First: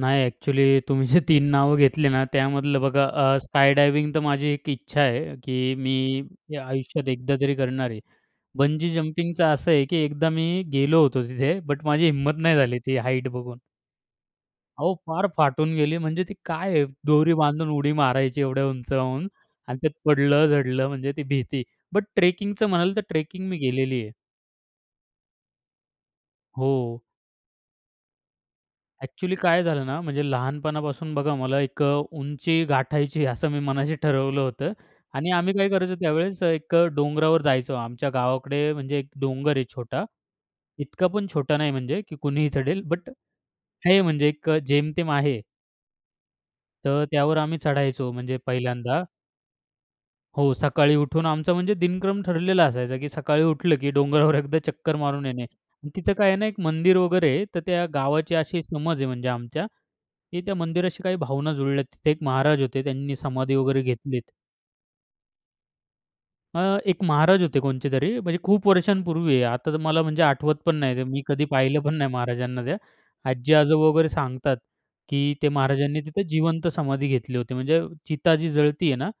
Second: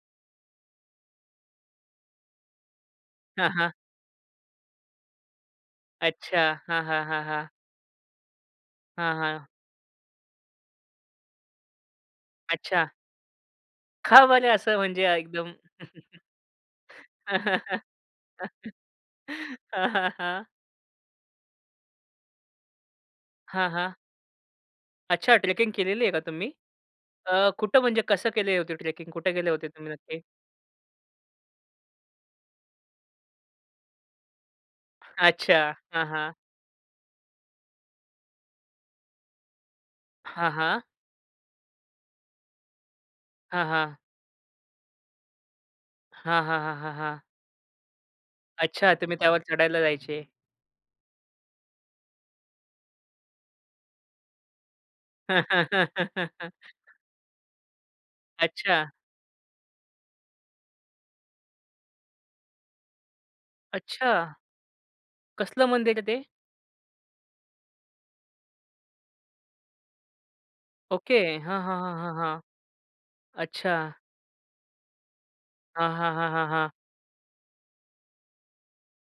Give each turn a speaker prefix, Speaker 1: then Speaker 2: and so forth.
Speaker 1: नाही ॲक्चुअली तुम्ही जे तीन नावं घेतली ना, त्यामधलं बघा अ,
Speaker 2: हां, हां.
Speaker 1: स्काय डायव्हिंग तर माझी एक इच्छा आहे. की
Speaker 2: अच्छा.
Speaker 1: मी
Speaker 2: हां, हां.
Speaker 1: आयुष्यात
Speaker 2: हां,
Speaker 1: एकदा
Speaker 2: हां.
Speaker 1: तरी करणार आहे. बंजी
Speaker 2: हां,
Speaker 1: जंपिंगचं
Speaker 2: हां.
Speaker 1: असं आहे की एकदा मी गेलो होतो तिथे. बट माझी हिंमत नाही झाली
Speaker 2: अच्छा.
Speaker 1: ती हाईट बघून.
Speaker 2: का बरं असं
Speaker 1: अहो,
Speaker 2: म्हणजे
Speaker 1: फार
Speaker 2: एकदम?
Speaker 1: फाटून गेली. म्हणजे ती काय आहे दोरी बांधून उडी मारायची एवढ्या उंचावून आणि
Speaker 2: हां,
Speaker 1: त्यात
Speaker 2: हां. हां.
Speaker 1: पडलं, झडलं म्हणजे ती भीती. बट ट्रेकिंगचं म्हणाल तर ट्रेकिंग मी
Speaker 2: हां, हां.
Speaker 1: केलेली आहे.
Speaker 2: अच्छा ट्रेकिंग केलेली आहे का तुम्ही?
Speaker 1: हो.
Speaker 2: अ, कुठं म्हणजे कसं केले होते ट्रेकिंग कुठे
Speaker 1: ॲक्चुअली
Speaker 2: गेले
Speaker 1: काय
Speaker 2: होते
Speaker 1: झालं
Speaker 2: तुम्ही
Speaker 1: ना,
Speaker 2: नक्की?
Speaker 1: म्हणजे लहानपणापासून बघा मला एक अ, उंची गाठायची आहे असं मी मनाशी ठरवलं होतं. आणि आम्ही
Speaker 2: अच्छा.
Speaker 1: काय करायचो
Speaker 2: हां, हां.
Speaker 1: त्यावेळेस एक अ, डोंगरावर जायचो. आमच्या गावाकडे म्हणजे एक डोंगर आहे छोटा.
Speaker 2: हां, हां.
Speaker 1: इतका पण छोटा नाही म्हणजे की कुणीही चढेल. बट
Speaker 2: हां, हां.
Speaker 1: आहे म्हणजे एक जेमतेम आहे.
Speaker 2: हां, हां. हां, हां.
Speaker 1: तर
Speaker 2: हां.
Speaker 1: त्यावर आम्ही चढायचो म्हणजे
Speaker 2: अच्छा
Speaker 1: पहिल्यांदा.
Speaker 2: तुम्ही त्यावर चढायला जायचे?
Speaker 1: हो. सकाळी उठून आमचा म्हणजे दिनक्रम ठरलेला असायचा की सकाळी उठलं की डोंगरावर एकदा चक्कर मारून येणे. आणि तिथं काय आहे ना, एक मंदिर वगैरे आहे. तर त्या गावाची अशी
Speaker 2: अच्छा.
Speaker 1: समज आहे म्हणजे आमच्या की त्या मंदिराशी काही भावना जुळल्यात. तिथे एक महाराज होते. त्यांनी समाधी वगैरे घेतलीत.
Speaker 2: अच्छा. कसलं मंदिर आहे ते?
Speaker 1: अ, एक महाराज होते कोणचे तरी म्हणजे खूप वर्षांपूर्वी. आता तर मला म्हणजे आठवत पण नाही ते.
Speaker 2: ओके.
Speaker 1: मी कधी
Speaker 2: हां, हां,
Speaker 1: पाहिलं पण नाही
Speaker 2: हां, हां.
Speaker 1: महाराजांना त्या. आजी-आजोबा
Speaker 2: अच्छा.
Speaker 1: वगैरे सांगतात की त्या
Speaker 2: हां,
Speaker 1: महाराजांनी
Speaker 2: हां,
Speaker 1: तिथेच
Speaker 2: हां, हां,
Speaker 1: जीवंत
Speaker 2: हां.
Speaker 1: समाधी घेतली होती. म्हणजे चिता जी जळती आहे ना